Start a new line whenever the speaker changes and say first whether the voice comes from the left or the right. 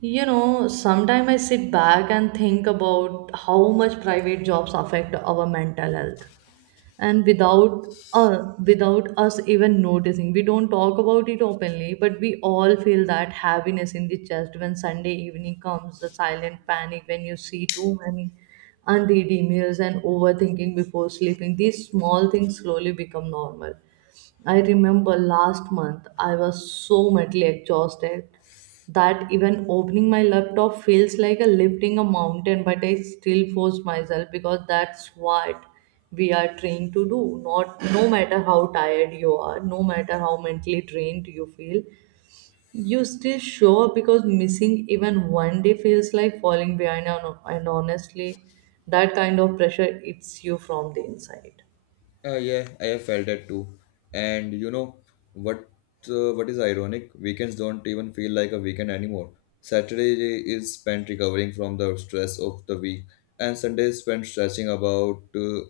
right: You know, sometimes I sit back and think about how much private jobs affect our mental health. And without without us even noticing, we don't talk about it openly, but we all feel that heaviness in the chest when Sunday evening comes, the silent panic when you see too many unread emails and overthinking before sleeping. These small things slowly become normal. I remember last month I was so mentally exhausted that even opening my laptop feels like a lifting a mountain, but I still force myself because that's what we are trained to do. Not no matter how tired you are, no matter how mentally drained you feel, you still show up because missing even one day feels like falling behind, and honestly that kind of pressure eats you from the inside.
left: Yeah, I have felt that too. And you know what? What is ironic? Weekends don't even feel like a weekend anymore. Saturday is spent recovering from the stress of the week, and Sunday is spent stretching about.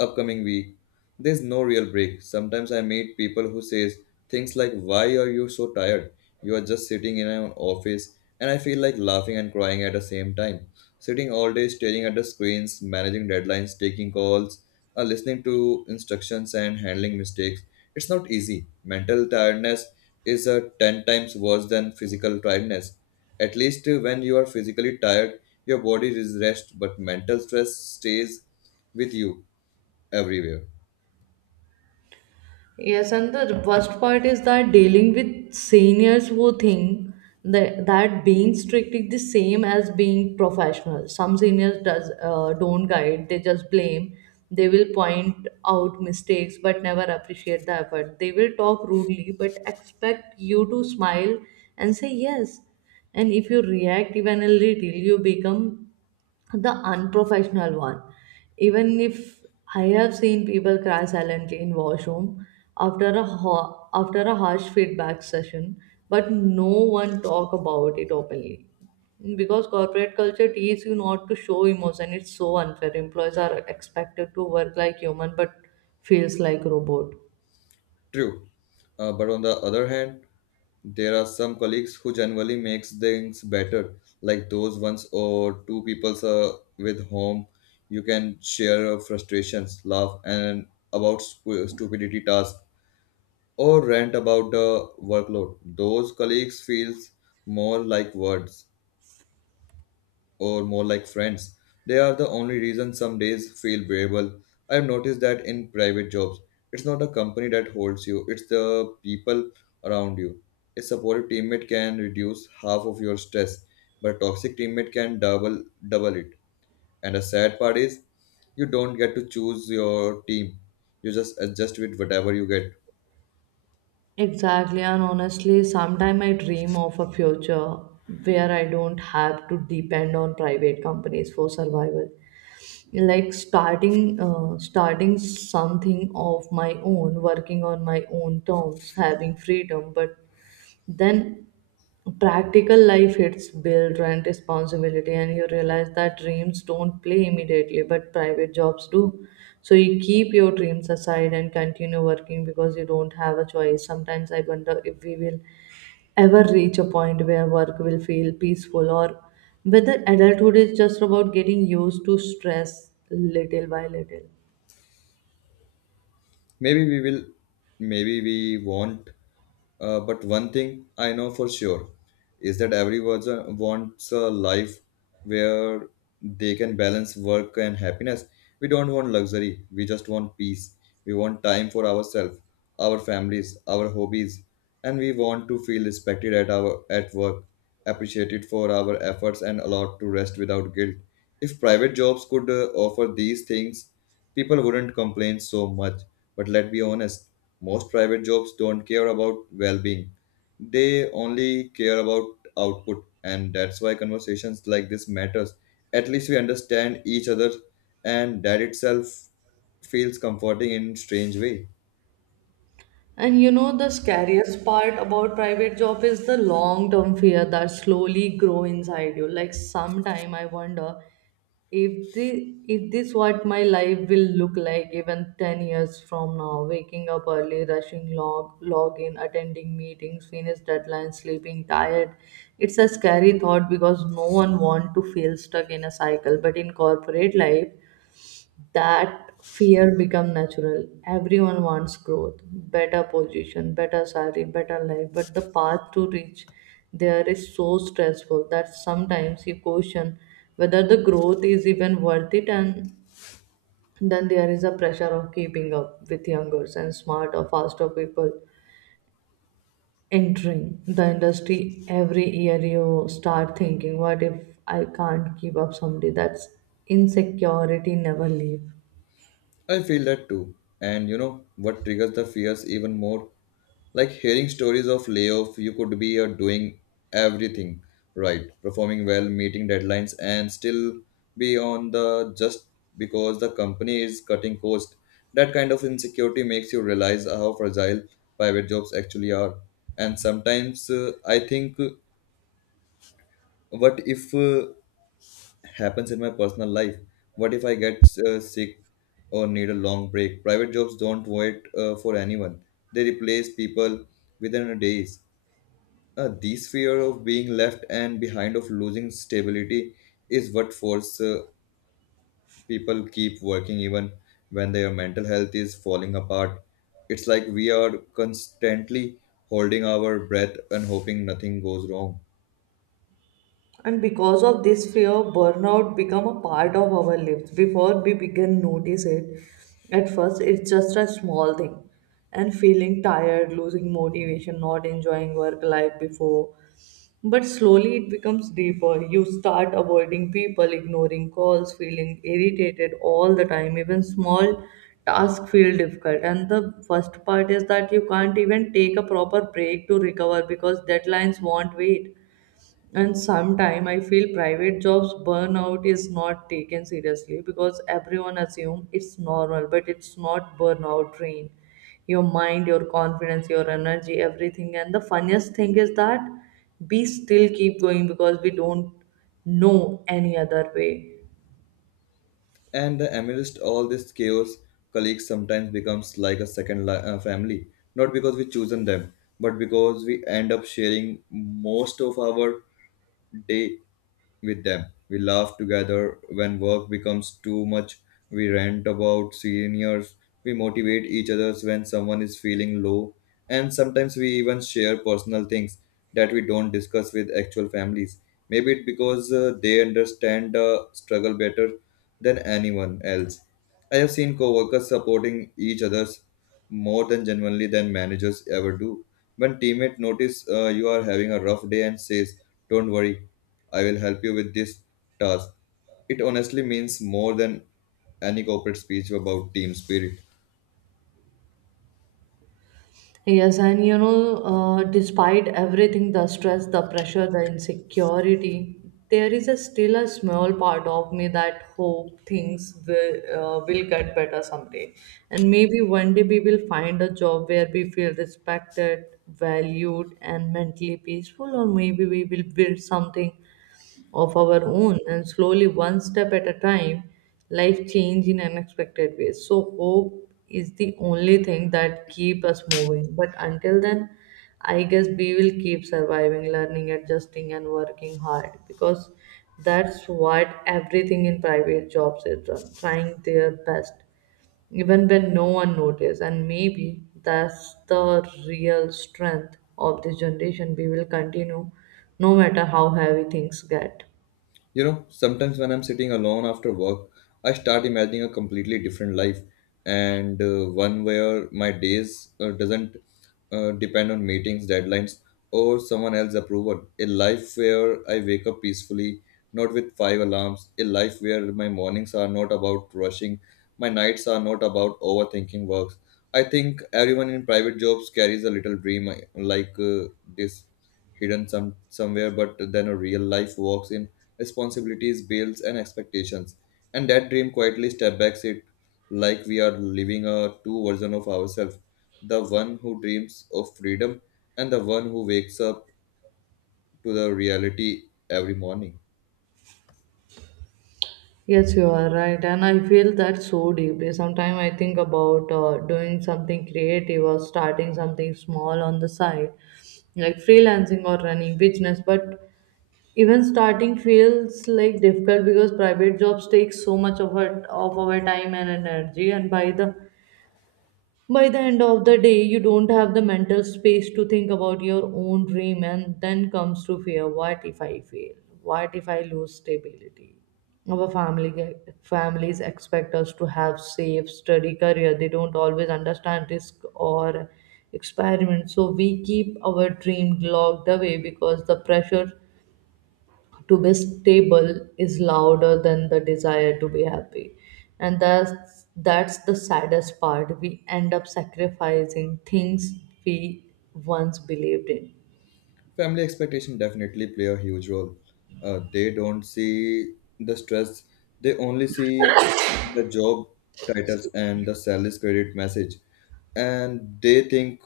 left: Upcoming week. There's no real break. Sometimes I meet people who says things like why are you so tired? You are just sitting in an office and I feel like laughing and crying at the same time. Sitting all day staring at the screens, managing deadlines, taking calls, listening to instructions and handling mistakes. It's not easy. Mental tiredness is 10 times worse than physical tiredness. At least when you are physically tired, your body is rest, but mental stress stays with you everywhere.
right: Yes, and the worst part is that dealing with seniors who think that being strict is the same as being professional. Some seniors does don't guide; they just blame. They will point out mistakes but never appreciate the effort. They will talk rudely but expect you to smile and say yes. And if you react even a little, you become the unprofessional one. Even if I have seen people cry silently in washroom after a harsh feedback session, but no one talk about it openly. Because corporate culture teaches you not to show emotion, it's so unfair. Employees are expected to work like human, but feels like robot.
left: True. But on the other hand, there are some colleagues who generally makes things better, like those ones or two people with whom you can share frustrations, laugh, and about stupidity tasks, or rant about the workload. Those colleagues feels more like words, or more like friends. They are the only reason some days feel bearable. I've noticed that in private jobs, it's not a company that holds you, it's the people around you. A supportive teammate can reduce half of your stress, but a toxic teammate can double it. And the sad part is you don't get to choose your team. You just adjust with whatever you get.
right: Exactly, and honestly, sometimes I dream of a future where I don't have to depend on private companies for survival. Like starting something of my own, working on my own terms, having freedom, but then practical life hits, build, rent, responsibility, and you realize that dreams don't play immediately but private jobs do, so you keep your dreams aside and continue working because you don't have a choice. Sometimes I wonder if we will ever reach a point where work will feel peaceful, or whether adulthood is just about getting used to stress little by little.
left: Maybe we will, maybe we won't. But one thing I know for sure is that everyone wants a life where they can balance work and happiness. We don't want luxury, we just want peace. We want time for ourselves, our families, our hobbies, and we want to feel respected at work, appreciated for our efforts and allowed to rest without guilt. If private jobs could offer these things, people wouldn't complain so much. But let's be honest, most private jobs don't care about well being, they only care about output, and that's why conversations like this matters. At least we understand each other, and that itself feels comforting in strange way.
right: And you know, the scariest part about private job is the long-term fear that slowly grow inside you. Like sometime I wonder if the if this what my life will look like even 10 years from now, waking up early, rushing log in, attending meetings, finish deadlines, sleeping tired. It's a scary thought because no one want to feel stuck in a cycle. But in corporate life, that fear become natural. Everyone wants growth, better position, better salary, better life, but the path to reach there is so stressful that sometimes you question whether the growth is even worth it. And then there is a pressure of keeping up with younger and smart or faster people entering the industry every year. You start thinking, what if I can't keep up someday? That's insecurity never leaves.
left: I feel that too. And you know what triggers the fears even more? Like hearing stories of layoff, you could be doing everything right, performing well, meeting deadlines, and still be on the just because the company is cutting cost. That kind of insecurity makes you realize how fragile private jobs actually are. And sometimes I think, what if happens in my personal life. What if I get sick or need a long break? Private jobs don't wait for anyone. They replace people within days. This fear of being left and behind of losing stability is what force people keep working even when their mental health is falling apart. It's like we are constantly holding our breath and hoping nothing goes wrong.
right: And because of this fear, burnout become a part of our lives before we begin notice it. At first, it's just a small thing, and feeling tired, losing motivation, not enjoying work like before. But slowly it becomes deeper. You start avoiding people, ignoring calls, feeling irritated all the time. Even small tasks feel difficult. And the first part is that you can't even take a proper break to recover because deadlines won't wait. And sometimes I feel private jobs burnout is not taken seriously because everyone assume it's normal, but it's not. Burnout drain your mind, your confidence, your energy, everything. And the funniest thing is that we still keep going because we don't know any other way.
left: And amidst all this chaos, colleagues sometimes becomes like a second family, not because we chosen them, but because we end up sharing most of our day with them. We laugh together when work becomes too much. We rant about seniors. We motivate each other when someone is feeling low. And sometimes we even share personal things that we don't discuss with actual families. Maybe it because they understand the struggle better than anyone else. I have seen coworkers supporting each other's more than genuinely than managers ever do. When teammate notice you are having a rough day and says, "Don't worry, I will help you with this task." It honestly means more than any corporate speech about team spirit.
right: Yes, and you know, despite everything, the stress, the pressure, the insecurity, there is a still a small part of me that hope things will get better someday. And maybe one day we will find a job where we feel respected, valued, and mentally peaceful, or maybe we will build something of our own, and slowly, one step at a time, life change in unexpected ways. So hope is the only thing that keep us moving, but until then, I guess we will keep surviving, learning, adjusting, and working hard because that's what everything in private jobs is done, trying their best even when no one notices. And maybe that's the real strength of this generation. We will continue no matter how heavy things get.
left: You know, sometimes when I'm sitting alone after work, I start imagining a completely different life and one where my days doesn't depend on meetings, deadlines, or someone else's approval. A life where I wake up peacefully, not with five alarms. A life where my mornings are not about rushing, my nights are not about overthinking works. I think everyone in private jobs carries a little dream like this hidden somewhere, but then a real life walks in, responsibilities, bills, and expectations. And that dream quietly step backs it, like we are living a two version of ourselves, the one who dreams of freedom and the one who wakes up to the reality every morning.
right: Yes, you are right, and I feel that so deeply. Sometimes I think about doing something creative or starting something small on the side, like freelancing or running business. But even starting feels like difficult because private jobs take so much of our time and energy, and by the end of the day you don't have the mental space to think about your own dream. And then comes to fear, what if I fail, what if I lose stability? Our family families expect us to have safe steady career. They don't always understand risk or experiment, so we keep our dream locked away because the pressure to be stable is louder than the desire to be happy. And that's the saddest part, we end up sacrificing things we once believed in.
left: Family expectation definitely play a huge role. They don't see the stress, they only see the job titles and the sales credit message, and they think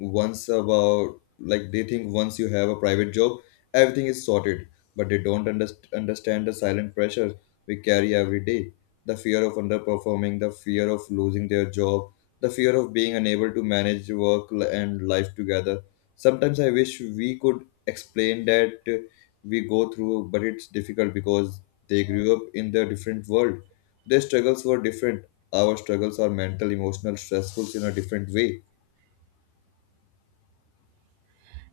left: once about like, they think once you have a private job everything is sorted, but they don't understand the silent pressure we carry every day, the fear of underperforming, the fear of losing their job, the fear of being unable to manage work and life together. Sometimes I wish we could explain that we go through, but it's difficult because they grew up in their different world, their struggles were different, our struggles are mental emotional stressful in a different way.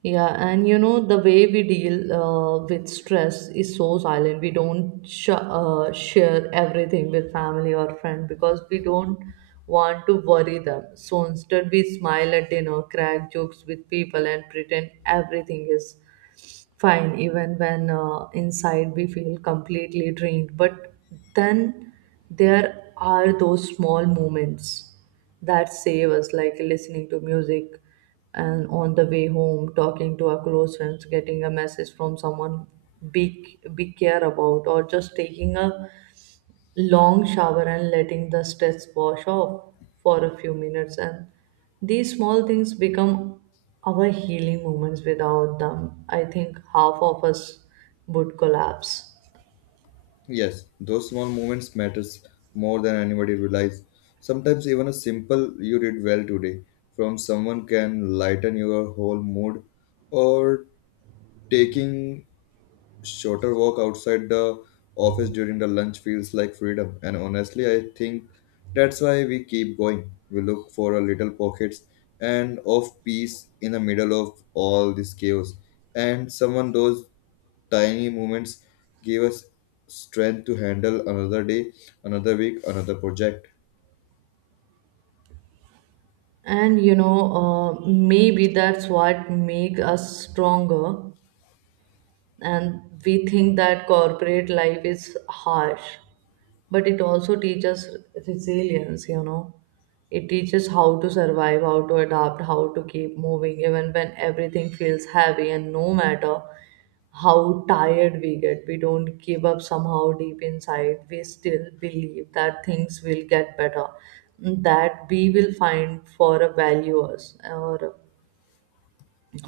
right: Yeah, and you know, the way we deal with stress is so silent. We don't share everything with family or friend because we don't want to worry them, so instead we smile at dinner, crack jokes with people, and pretend everything is fine even when inside we feel completely drained. But then there are those small moments that save us, like listening to music and on the way home, talking to our close friends, getting a message from someone we care about, or just taking a long shower and letting the stress wash off for a few minutes. And these small things become our healing moments. Without them I think half of us would collapse.
left: Yes, those small moments matters more than anybody realize. Sometimes even a simple you did well today from someone can lighten your whole mood, or taking shorter walk outside the office during the lunch feels like freedom, and honestly I think that's why we keep going, we look for a little pockets and of peace in the middle of all this chaos, and someone those tiny moments give us strength to handle another day, another week, another project.
right: And you know, maybe that's what make us stronger, and we think that corporate life is harsh, but it also teaches resilience, you know. It teaches how to survive, how to adapt, how to keep moving even when everything feels heavy. And no matter how tired we get, we don't give up. Somehow deep inside we still believe that things will get better, that we will find for a values, or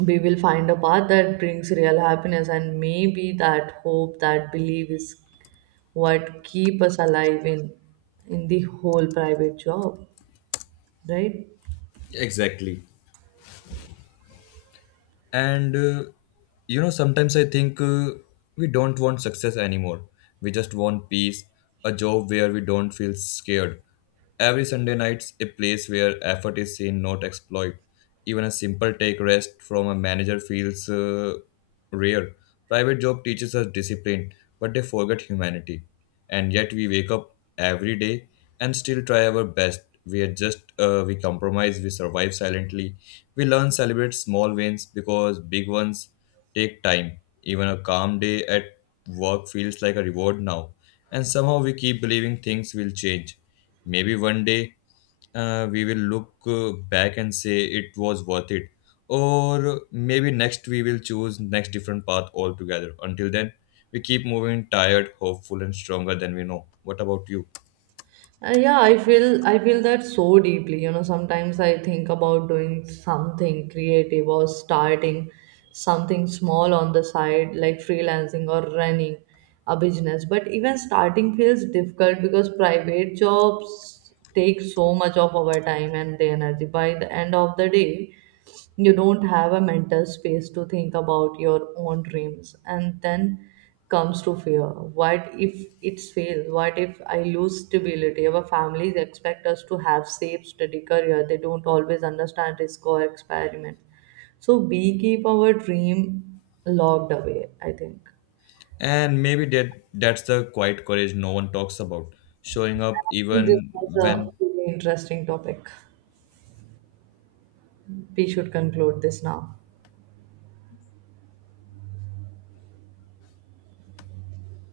right: we will find a path that brings real happiness. And maybe that hope, that belief, is what keep us alive in the whole private job, right?
left: Exactly. and You know, sometimes I think we don't want success anymore, we just want peace, a job where we don't feel scared every Sunday nights, a place where effort is seen not exploit. Even a simple take rest from a manager feels rare. Private job teaches us discipline, but they forget humanity. And yet we wake up every day and still try our best. We adjust, we compromise, we survive silently. We learn celebrate small wins because big ones take time. Even a calm day at work feels like a reward now. And somehow we keep believing things will change. Maybe one day we will look back and say it was worth it, or maybe next we will choose next different path altogether, until then we keep moving tired hopeful and stronger than we know. What about you?
right: Yeah, I feel that so deeply. You know, sometimes I think about doing something creative or starting something small on the side, like freelancing or running a business. But even starting feels difficult because private jobs take so much of our time and the energy. By the end of the day, you don't have a mental space to think about your own dreams. And then comes to fear, what if it's fail, what if I lose stability? Our families expect us to have safe steady career. They don't always understand risk or experiment, so we keep our dream locked away. I think
left: And maybe that's the quiet courage no one talks about, showing up
right: I think this
left: even
right: was a
left: when
right: really interesting topic. We should conclude this now.